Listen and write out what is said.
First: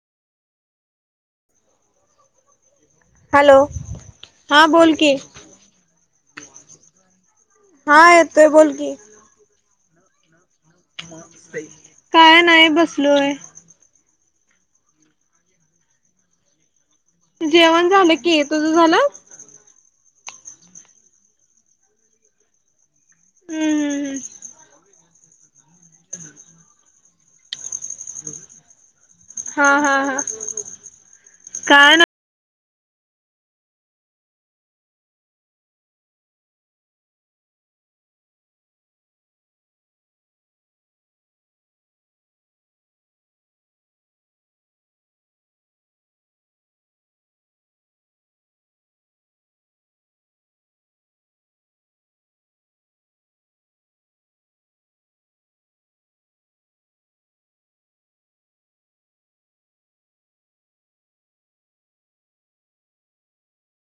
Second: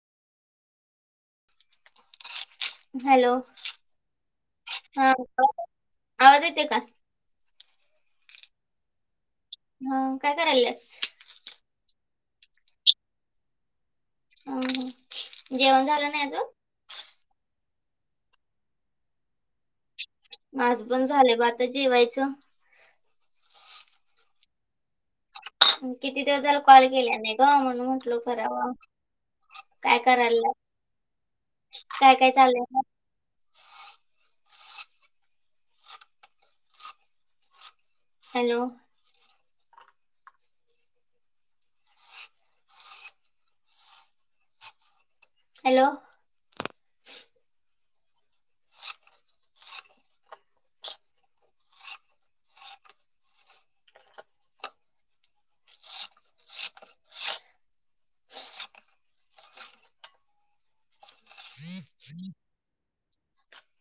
Hello, बोल हा की हॅलो आवाज येते का? हा येतोय, बोल की. हा काय करायलास-? काय नाही बसलोय.. ह ह, जेवण झालं नाय अजुक? जेवण झालं की. तुझं झालं? माझ पण झालंय ब आता जेवायचं. हम्म, हम्म, हम्म. आणि किती दिवस झालं कॉल केला नाही ग. म्हणून म्हटल म्हंटलो करावा. हा हा काय हा करायला, काय काय चालूये? हॅलो. हॅलो.